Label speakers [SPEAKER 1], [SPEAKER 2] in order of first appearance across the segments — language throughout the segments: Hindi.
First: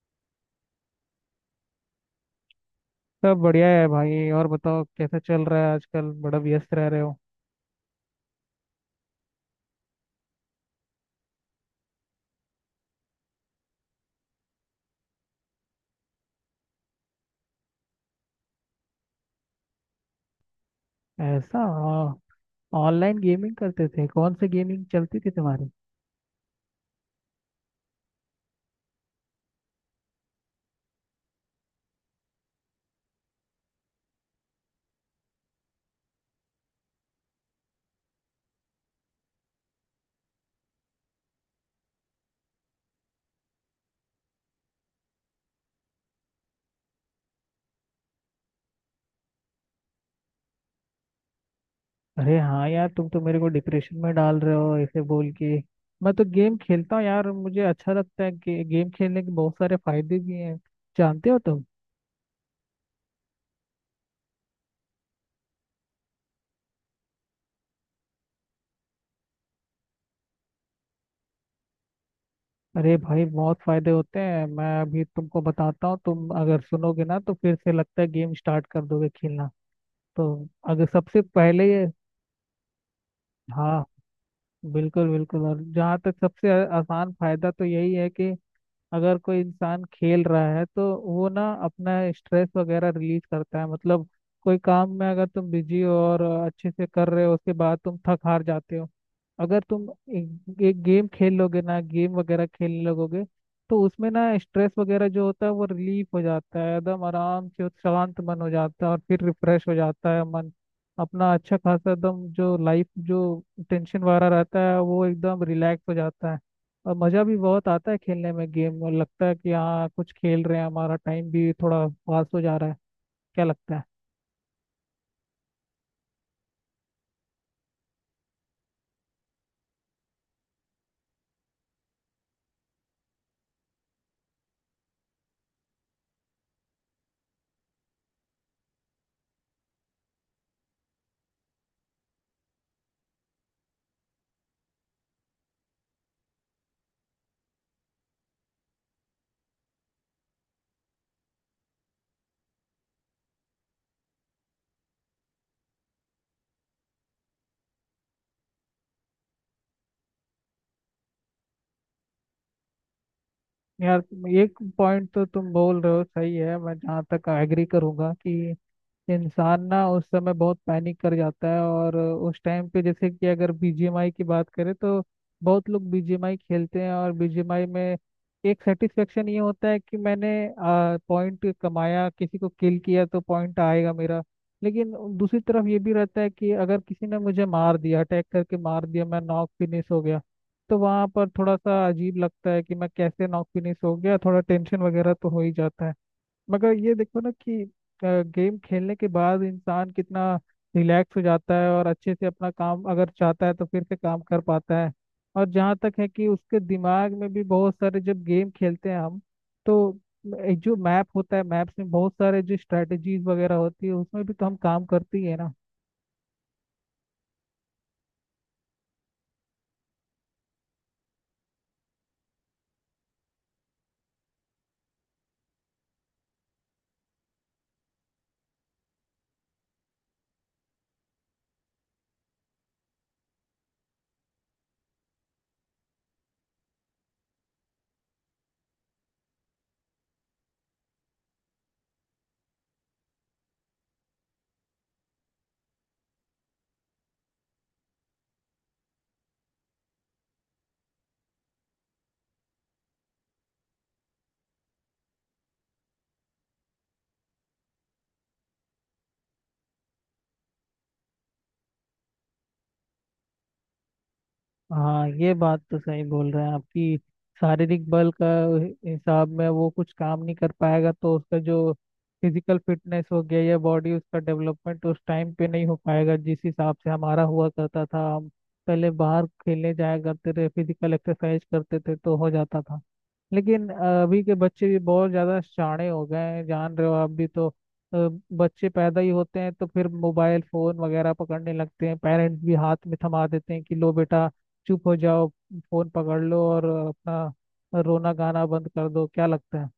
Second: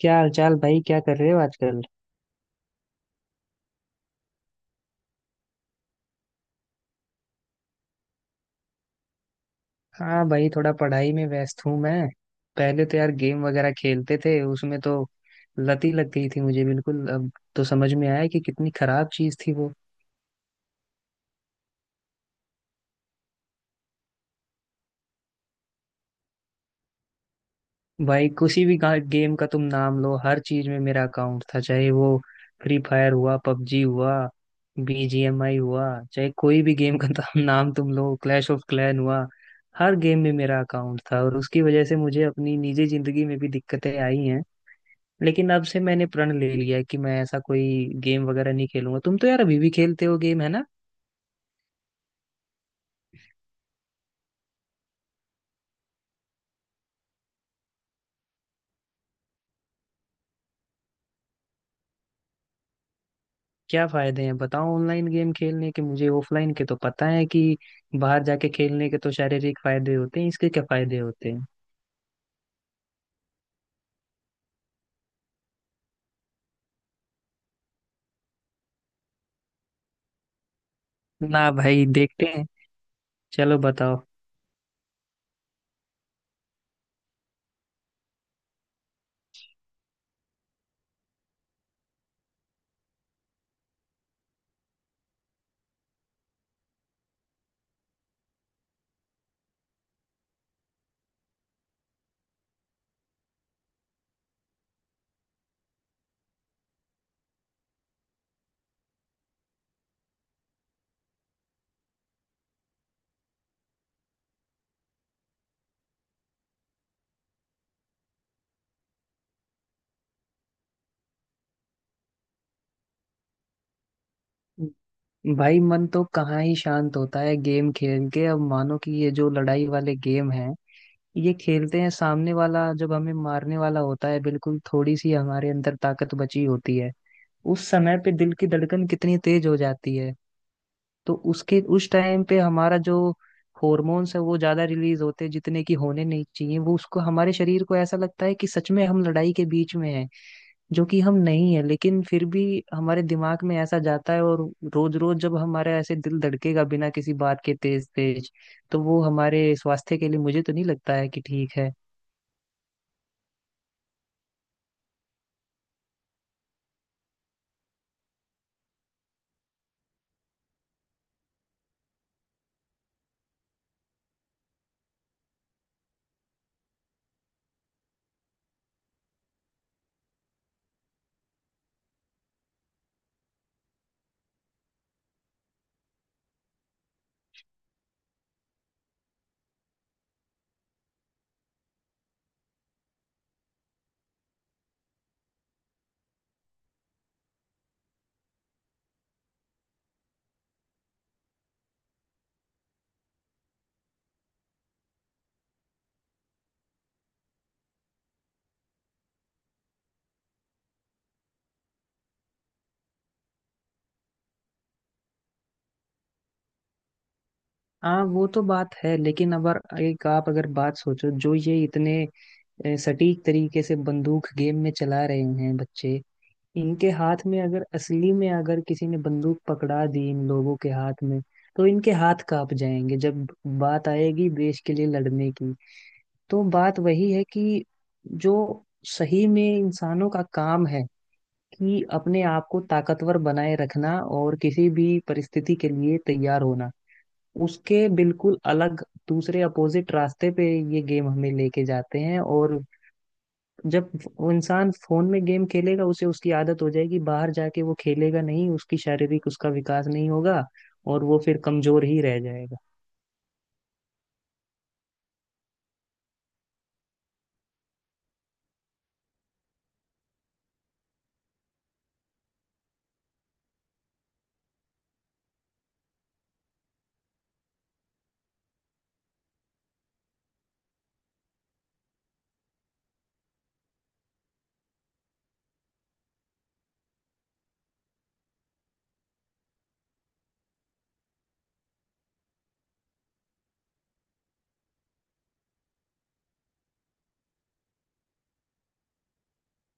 [SPEAKER 1] क्या हाल चाल भाई, क्या कर रहे हो आजकल।
[SPEAKER 2] सब बढ़िया है भाई। और बताओ कैसा चल रहा है आजकल, बड़ा व्यस्त रह रहे हो?
[SPEAKER 1] हाँ भाई, थोड़ा पढ़ाई में व्यस्त हूँ मैं। पहले तो यार गेम वगैरह खेलते थे, उसमें तो लत ही लग गई थी मुझे बिल्कुल। अब तो समझ में आया कि कितनी खराब चीज थी वो।
[SPEAKER 2] ऐसा? ऑनलाइन गेमिंग करते थे? कौन सी गेमिंग चलती थी तुम्हारी?
[SPEAKER 1] भाई, किसी भी गेम का तुम नाम लो, हर चीज में मेरा अकाउंट था, चाहे वो फ्री फायर हुआ, पबजी हुआ, बीजीएमआई हुआ। चाहे कोई भी गेम का नाम तुम लो, क्लैश ऑफ क्लैन हुआ। हर गेम में मेरा अकाउंट था और उसकी वजह से मुझे अपनी निजी जिंदगी में भी दिक्कतें आई हैं। लेकिन अब से मैंने प्रण ले लिया है कि मैं ऐसा कोई गेम वगैरह नहीं खेलूंगा। तुम तो यार अभी भी खेलते हो गेम, है ना।
[SPEAKER 2] अरे हाँ यार, तुम तो मेरे को डिप्रेशन में डाल रहे हो ऐसे बोल के। मैं तो गेम खेलता हूँ यार, मुझे अच्छा लगता है कि गेम खेलने के बहुत सारे फायदे भी हैं। जानते हो तुम?
[SPEAKER 1] क्या फायदे हैं बताओ ऑनलाइन गेम खेलने के। मुझे ऑफलाइन के तो पता है कि बाहर जाके खेलने के तो शारीरिक फायदे होते हैं, इसके क्या फायदे होते हैं।
[SPEAKER 2] अरे भाई, बहुत फायदे होते हैं। मैं अभी तुमको बताता हूँ, तुम अगर सुनोगे ना तो फिर से लगता है गेम स्टार्ट कर दोगे खेलना। तो अगर सबसे
[SPEAKER 1] ना
[SPEAKER 2] पहले,
[SPEAKER 1] भाई, देखते हैं। चलो
[SPEAKER 2] हाँ,
[SPEAKER 1] बताओ।
[SPEAKER 2] बिल्कुल बिल्कुल। और जहाँ तक सबसे आसान फायदा तो यही है कि अगर कोई इंसान खेल रहा है तो वो ना अपना स्ट्रेस वगैरह रिलीज करता है। मतलब कोई काम में अगर तुम बिजी हो और अच्छे से कर रहे हो, उसके बाद तुम थक हार जाते हो। अगर तुम एक गेम खेल लोगे ना, गेम वगैरह खेलने लगोगे, तो उसमें ना स्ट्रेस वगैरह जो होता है वो रिलीफ हो जाता है, एकदम आराम से, और शांत मन हो जाता है और फिर रिफ्रेश हो जाता है मन। अपना अच्छा खासा एकदम जो लाइफ जो टेंशन वगैरह रहता है वो एकदम रिलैक्स हो जाता है। और मज़ा भी बहुत आता है खेलने में गेम, और लगता है कि हाँ कुछ खेल रहे हैं, हमारा टाइम भी थोड़ा पास हो जा रहा है। क्या लगता है?
[SPEAKER 1] भाई मन तो कहाँ ही शांत होता है गेम खेल के। अब मानो कि ये जो लड़ाई वाले गेम हैं ये खेलते हैं, सामने वाला जब हमें मारने वाला होता है, बिल्कुल थोड़ी सी हमारे अंदर ताकत बची होती है, उस समय पे दिल की धड़कन कितनी तेज हो जाती है। तो उसके उस टाइम पे हमारा जो हॉर्मोन्स है वो ज्यादा रिलीज होते हैं जितने की होने नहीं चाहिए। वो उसको हमारे शरीर को ऐसा लगता है कि सच में हम लड़ाई के बीच में हैं, जो कि हम नहीं है, लेकिन फिर भी हमारे दिमाग में ऐसा जाता है। और रोज रोज जब हमारा ऐसे दिल धड़केगा बिना किसी बात के तेज तेज, तो वो हमारे स्वास्थ्य के लिए मुझे तो नहीं लगता है कि ठीक है।
[SPEAKER 2] यार एक पॉइंट तो तुम बोल रहे हो सही है, मैं जहाँ तक एग्री करूंगा कि इंसान ना उस समय बहुत पैनिक कर जाता है। और उस टाइम पे, जैसे कि अगर बीजीएमआई की बात करें तो बहुत लोग बीजीएमआई खेलते हैं, और बीजीएमआई में एक सेटिस्फेक्शन ये होता है कि मैंने पॉइंट कमाया, किसी को किल किया तो पॉइंट आएगा मेरा। लेकिन दूसरी तरफ ये भी रहता है कि अगर किसी ने मुझे मार दिया, अटैक करके मार दिया, मैं नॉक फिनिश हो गया, तो वहाँ पर थोड़ा सा अजीब लगता है कि मैं कैसे नॉक फिनिश हो गया। थोड़ा टेंशन वगैरह तो हो ही जाता है। मगर ये देखो ना कि गेम खेलने के बाद इंसान कितना रिलैक्स हो जाता है और अच्छे से अपना काम अगर चाहता है तो फिर से काम कर पाता है। और जहाँ तक है कि उसके दिमाग में भी बहुत सारे जब गेम खेलते हैं हम, तो एक जो मैप होता है, मैप्स में बहुत सारे जो स्ट्रेटजीज वगैरह होती है उसमें भी तो हम काम करती है ना।
[SPEAKER 1] हाँ वो तो बात है, लेकिन अगर एक आप अगर बात सोचो, जो ये इतने सटीक तरीके से बंदूक गेम में चला रहे हैं बच्चे, इनके हाथ में अगर असली में अगर किसी ने बंदूक पकड़ा दी इन लोगों के हाथ में, तो इनके हाथ कांप जाएंगे जब बात आएगी देश के लिए लड़ने की। तो बात वही है कि जो सही में इंसानों का काम है कि अपने आप को ताकतवर बनाए रखना और किसी भी परिस्थिति के लिए तैयार होना, उसके बिल्कुल अलग दूसरे अपोजिट रास्ते पे ये गेम हमें लेके जाते हैं। और जब वो इंसान फोन में गेम खेलेगा उसे उसकी आदत हो जाएगी, बाहर जाके वो खेलेगा नहीं, उसकी शारीरिक उसका विकास नहीं होगा और वो फिर कमजोर ही रह जाएगा।
[SPEAKER 2] हाँ, ये बात तो सही बोल रहे हैं आपकी। शारीरिक बल का हिसाब में वो कुछ काम नहीं कर पाएगा, तो उसका जो फिजिकल फिटनेस हो गया या बॉडी, उसका डेवलपमेंट उस टाइम पे नहीं हो पाएगा जिस हिसाब से हमारा हुआ करता था। हम पहले बाहर खेलने जाया करते थे, फिजिकल एक्सरसाइज करते थे तो हो जाता था। लेकिन अभी के बच्चे भी बहुत ज्यादा शाणे हो गए हैं, जान रहे हो आप भी तो। अ, बच्चे पैदा ही होते हैं तो फिर मोबाइल फोन वगैरह पकड़ने लगते हैं। पेरेंट्स भी हाथ में थमा देते हैं कि लो बेटा, चुप हो जाओ, फोन पकड़ लो और अपना रोना गाना बंद कर दो। क्या लगता है?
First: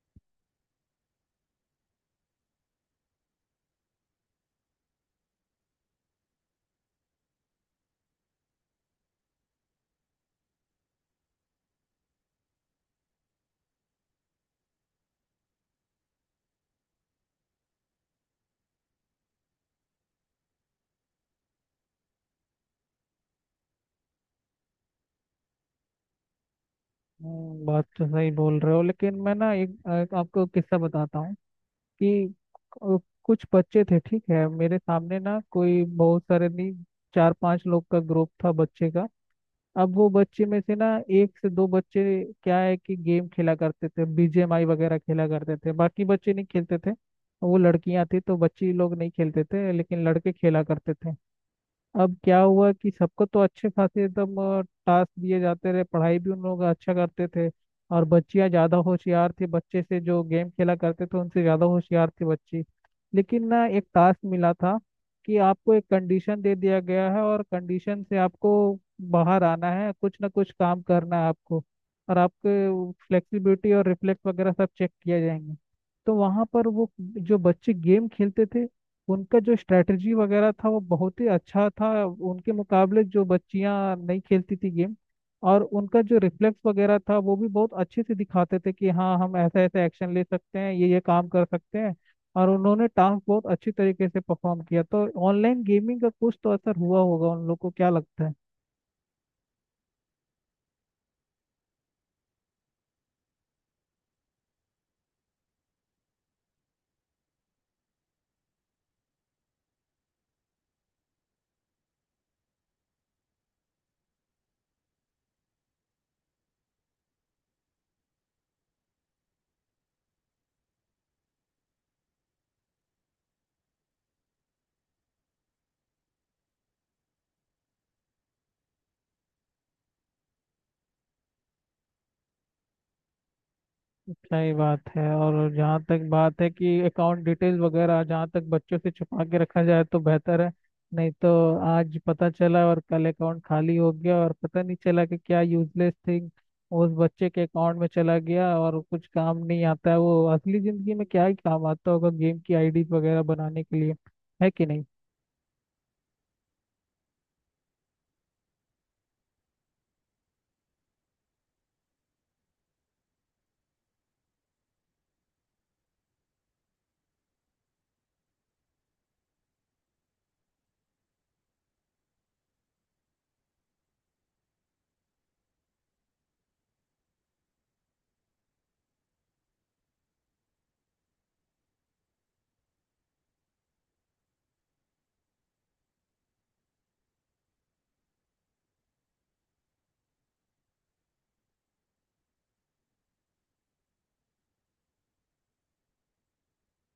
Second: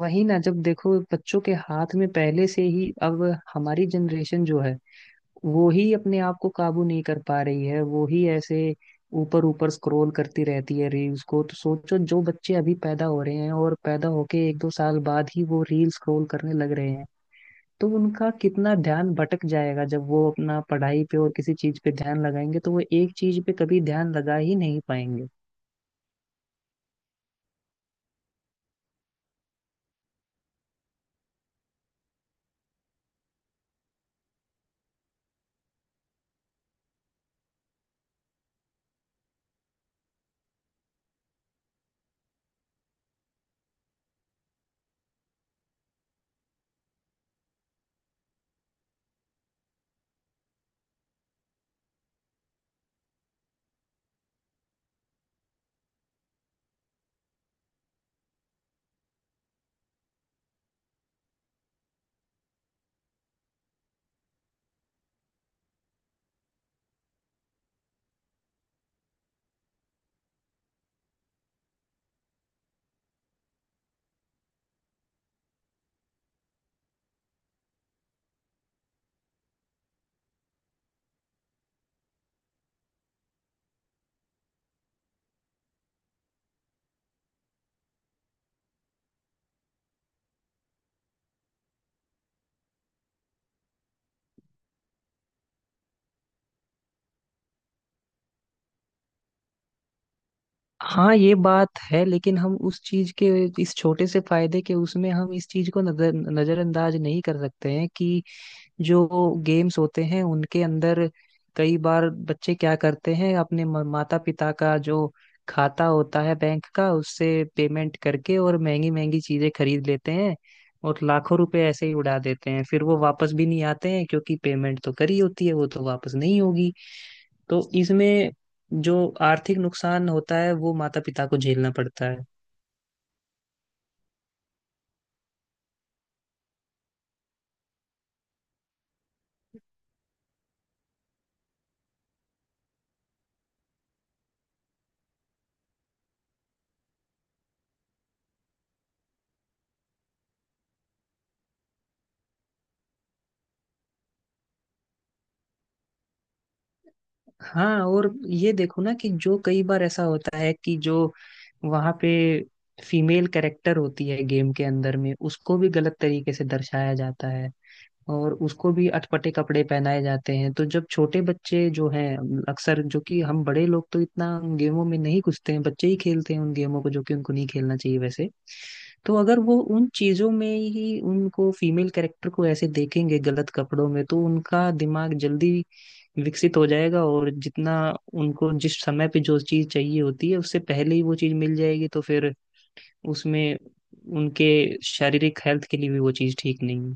[SPEAKER 1] वही ना, जब देखो बच्चों के हाथ में पहले से ही अब, हमारी जनरेशन जो है वो ही अपने आप को काबू नहीं कर पा रही है, वो ही ऐसे ऊपर ऊपर स्क्रॉल करती रहती है रील्स को, तो सोचो जो बच्चे अभी पैदा हो रहे हैं और पैदा होके एक दो साल बाद ही वो रील स्क्रॉल करने लग रहे हैं, तो उनका कितना ध्यान भटक जाएगा। जब वो अपना पढ़ाई पे और किसी चीज पे ध्यान लगाएंगे तो वो एक चीज पे कभी ध्यान लगा ही नहीं पाएंगे।
[SPEAKER 2] बात तो सही बोल रहे हो। लेकिन मैं ना एक एक आपको किस्सा बताता हूँ कि अ, कुछ बच्चे थे, ठीक है? मेरे सामने ना, कोई बहुत सारे नहीं, चार पांच लोग का ग्रुप था बच्चे का। अब वो बच्चे में से ना, एक से दो बच्चे, क्या है कि गेम खेला करते थे, बीजीएमआई वगैरह खेला करते थे, बाकी बच्चे नहीं खेलते थे। वो लड़कियां थी तो बच्ची लोग नहीं खेलते थे, लेकिन लड़के खेला करते थे। अब क्या हुआ कि सबको तो अच्छे खासे एकदम टास्क दिए जाते रहे, पढ़ाई भी उन लोग अच्छा करते थे। और बच्चियां ज़्यादा होशियार थी बच्चे से, जो गेम खेला करते थे उनसे ज़्यादा होशियार थी बच्ची। लेकिन ना, एक टास्क मिला था कि आपको एक कंडीशन दे दिया गया है, और कंडीशन से आपको बाहर आना है, कुछ ना कुछ काम करना है आपको, और आपके फ्लेक्सिबिलिटी और रिफ्लेक्स वगैरह सब चेक किया जाएंगे। तो वहाँ पर वो जो बच्चे गेम खेलते थे, उनका जो स्ट्रेटजी वगैरह था वो बहुत ही अच्छा था उनके मुकाबले जो बच्चियां नहीं खेलती थी गेम। और उनका जो रिफ्लेक्स वगैरह था वो भी बहुत अच्छे से दिखाते थे कि हाँ, हम ऐसा ऐसा एक्शन ले सकते हैं, ये काम कर सकते हैं। और उन्होंने टास्क बहुत अच्छी तरीके से परफॉर्म किया। तो ऑनलाइन गेमिंग का कुछ तो असर हुआ होगा उन लोग को, क्या लगता है?
[SPEAKER 1] हाँ ये बात है, लेकिन हम उस चीज के, इस छोटे से फायदे के उसमें हम इस चीज को नजरअंदाज नहीं कर सकते हैं कि जो गेम्स होते हैं उनके अंदर कई बार बच्चे क्या करते हैं, अपने माता पिता का जो खाता होता है बैंक का, उससे पेमेंट करके और महंगी महंगी चीजें खरीद लेते हैं और लाखों रुपए ऐसे ही उड़ा देते हैं। फिर वो वापस भी नहीं आते हैं क्योंकि पेमेंट तो करी होती है, वो तो वापस नहीं होगी। तो इसमें जो आर्थिक नुकसान होता है वो माता पिता को झेलना पड़ता है।
[SPEAKER 2] सही बात है। और जहाँ तक बात है कि अकाउंट डिटेल वगैरह जहाँ तक बच्चों से छुपा के रखा जाए तो बेहतर है। नहीं तो आज पता चला और कल अकाउंट खाली हो गया और पता नहीं चला कि क्या यूजलेस थिंग उस बच्चे के अकाउंट में चला गया। और कुछ काम नहीं आता है वो असली जिंदगी में, क्या ही काम आता होगा गेम की आईडी वगैरह बनाने के लिए, है कि नहीं?
[SPEAKER 1] हाँ और ये देखो ना, कि जो कई बार ऐसा होता है कि जो वहां पे फीमेल कैरेक्टर होती है गेम के अंदर में, उसको भी गलत तरीके से दर्शाया जाता है और उसको भी अटपटे कपड़े पहनाए जाते हैं। तो जब छोटे बच्चे जो हैं, अक्सर जो कि हम बड़े लोग तो इतना उन गेमों में नहीं घुसते हैं, बच्चे ही खेलते हैं उन गेमों को जो कि उनको नहीं खेलना चाहिए वैसे, तो अगर वो उन चीजों में ही उनको फीमेल कैरेक्टर को ऐसे देखेंगे गलत कपड़ों में, तो उनका दिमाग जल्दी विकसित हो जाएगा और जितना उनको जिस समय पे जो चीज चाहिए होती है उससे पहले ही वो चीज मिल जाएगी, तो फिर उसमें उनके शारीरिक हेल्थ के लिए भी वो चीज ठीक नहीं है।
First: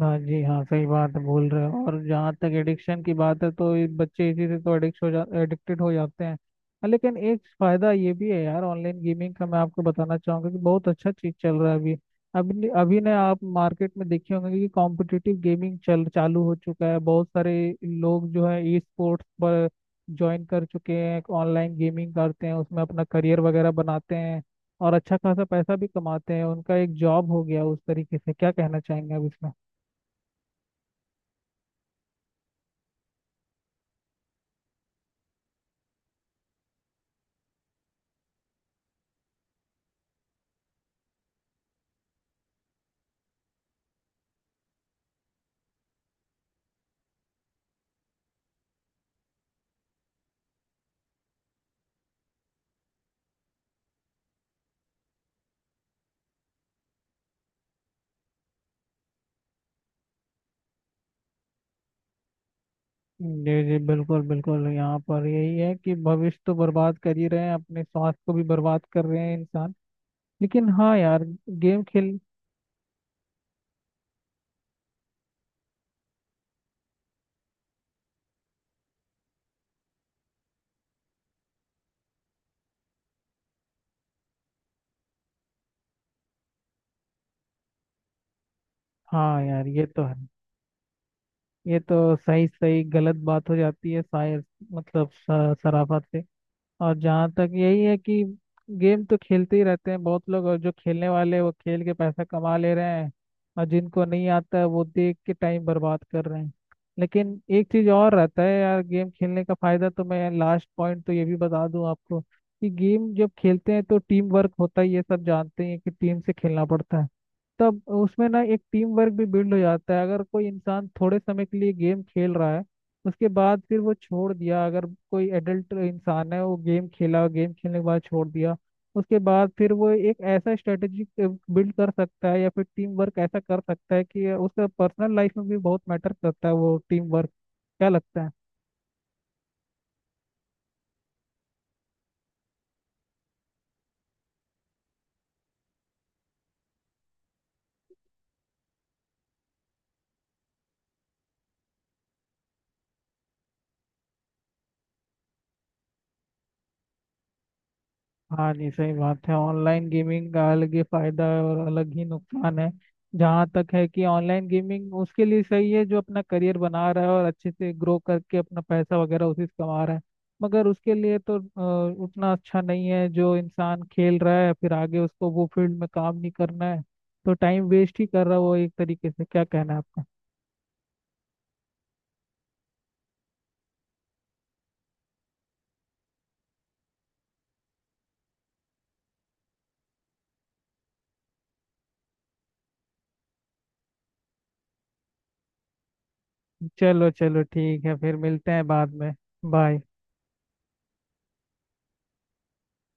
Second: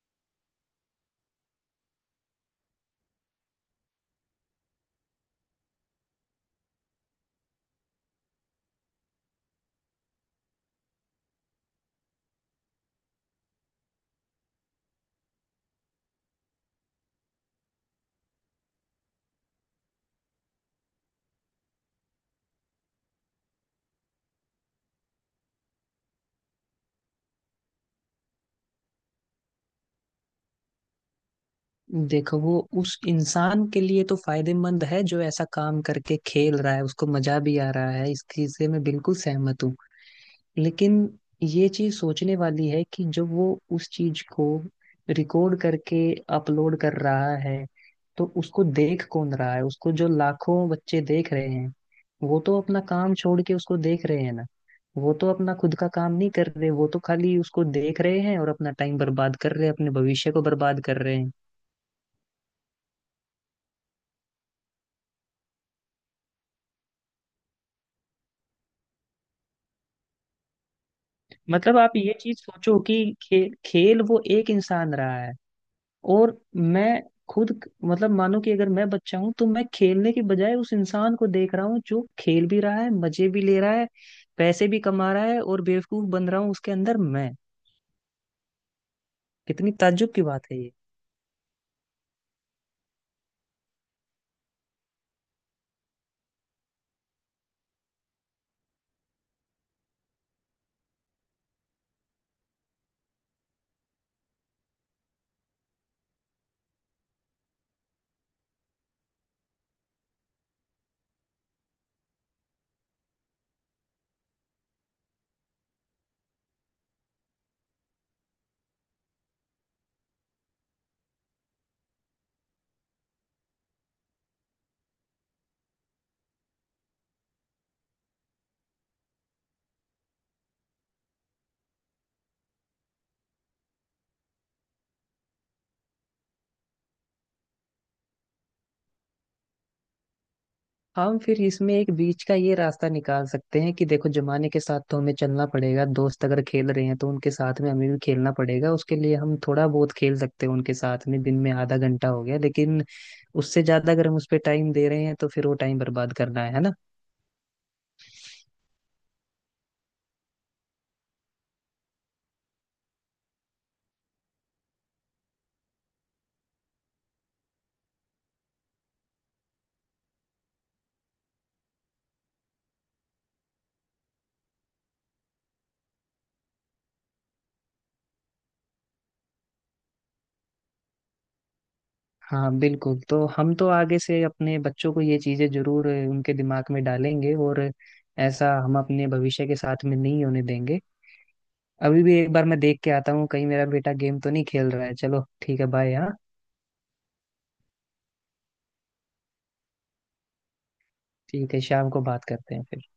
[SPEAKER 2] हाँ जी, हाँ सही बात है बोल रहे हो। और जहाँ तक एडिक्शन की बात है तो ये बच्चे इसी से तो एडिक्टेड हो जाते हैं, हाँ। लेकिन एक फायदा ये भी है यार ऑनलाइन गेमिंग का, मैं आपको बताना चाहूंगा कि बहुत अच्छा चीज चल रहा है अभी। अभी ने आप मार्केट में देखे होंगे कि कॉम्पिटिटिव गेमिंग चल चालू हो चुका है। बहुत सारे लोग जो है ई स्पोर्ट्स पर ज्वाइन कर चुके हैं, ऑनलाइन गेमिंग करते हैं, उसमें अपना करियर वगैरह बनाते हैं और अच्छा खासा पैसा भी कमाते हैं। उनका एक जॉब हो गया उस तरीके से। क्या कहना चाहेंगे आप इसमें?
[SPEAKER 1] देखो वो उस इंसान के लिए तो फायदेमंद है जो ऐसा काम करके खेल रहा है, उसको मजा भी आ रहा है, इस चीज से मैं बिल्कुल सहमत हूँ। लेकिन ये चीज सोचने वाली है कि जब वो उस चीज को रिकॉर्ड करके अपलोड कर रहा है, तो उसको देख कौन रहा है? उसको जो लाखों बच्चे देख रहे हैं वो तो अपना काम छोड़ के उसको देख रहे हैं ना। वो तो अपना खुद का काम नहीं कर रहे, वो तो खाली उसको देख रहे हैं और अपना टाइम बर्बाद कर रहे हैं, अपने भविष्य को बर्बाद कर रहे हैं।
[SPEAKER 2] जी जी, बिल्कुल बिल्कुल, यहाँ पर यही है कि भविष्य तो बर्बाद कर ही रहे हैं, अपने स्वास्थ्य को भी बर्बाद कर रहे हैं इंसान। लेकिन हाँ यार,
[SPEAKER 1] मतलब
[SPEAKER 2] गेम
[SPEAKER 1] आप ये
[SPEAKER 2] खेल
[SPEAKER 1] चीज सोचो कि खेल वो एक इंसान रहा है, और मैं खुद मतलब, मानो कि अगर मैं बच्चा हूं तो मैं खेलने के बजाय उस इंसान को देख रहा हूँ जो खेल भी रहा है, मजे भी ले रहा है, पैसे भी कमा रहा है, और बेवकूफ बन रहा हूँ उसके अंदर मैं।
[SPEAKER 2] हाँ यार
[SPEAKER 1] कितनी
[SPEAKER 2] ये तो
[SPEAKER 1] ताज्जुब
[SPEAKER 2] है।
[SPEAKER 1] की बात है ये।
[SPEAKER 2] ये तो सही सही गलत बात हो जाती है शायद, मतलब सराफत से। और जहाँ तक यही है कि गेम तो खेलते ही रहते हैं बहुत लोग, और जो खेलने वाले हैं, वो खेल के पैसा कमा ले रहे हैं, और जिनको नहीं आता है वो देख के टाइम बर्बाद कर रहे हैं। लेकिन एक चीज़ और रहता है यार गेम खेलने का फायदा, तो मैं लास्ट पॉइंट तो ये भी बता दूं आपको कि गेम जब खेलते हैं तो टीम वर्क होता है, ये सब जानते हैं कि टीम से खेलना पड़ता है। तब उसमें ना एक टीम वर्क भी बिल्ड हो जाता है। अगर कोई इंसान थोड़े समय के लिए गेम खेल रहा है, उसके बाद फिर वो छोड़ दिया, अगर कोई एडल्ट इंसान है, वो गेम खेला, गेम खेलने के बाद छोड़ दिया, उसके बाद फिर वो एक ऐसा स्ट्रेटेजी बिल्ड कर सकता है या फिर टीम वर्क ऐसा कर सकता है कि उसका पर्सनल लाइफ में भी बहुत मैटर करता है वो टीम वर्क। क्या लगता है?
[SPEAKER 1] हम फिर इसमें एक बीच का ये रास्ता निकाल सकते हैं कि देखो जमाने के साथ तो हमें चलना पड़ेगा, दोस्त अगर खेल रहे हैं तो उनके साथ में हमें भी खेलना पड़ेगा, उसके लिए हम थोड़ा बहुत खेल सकते हैं उनके साथ में, दिन में आधा घंटा हो गया, लेकिन उससे ज्यादा अगर हम उस पर टाइम दे रहे हैं तो फिर वो टाइम बर्बाद करना है ना।
[SPEAKER 2] हाँ जी, सही बात है। ऑनलाइन गेमिंग का अलग ही फायदा है और अलग ही नुकसान है। जहाँ तक है कि ऑनलाइन गेमिंग उसके लिए सही है जो अपना करियर बना रहा है और अच्छे से ग्रो करके अपना पैसा वगैरह उसी से कमा रहा है। मगर उसके लिए तो उतना अच्छा नहीं है जो इंसान खेल रहा है फिर आगे उसको वो फील्ड में काम नहीं करना है, तो टाइम वेस्ट ही कर रहा है वो एक तरीके से। क्या कहना है आपका?
[SPEAKER 1] हाँ बिल्कुल, तो हम तो आगे से अपने बच्चों को ये चीजें जरूर उनके दिमाग में डालेंगे और ऐसा हम अपने भविष्य के साथ में नहीं होने देंगे। अभी भी एक बार मैं देख के आता हूँ कहीं मेरा बेटा गेम तो नहीं खेल रहा है। चलो ठीक है, बाय। हाँ,
[SPEAKER 2] चलो चलो ठीक है, फिर मिलते हैं बाद में। बाय।
[SPEAKER 1] ठीक है, शाम को बात करते हैं फिर।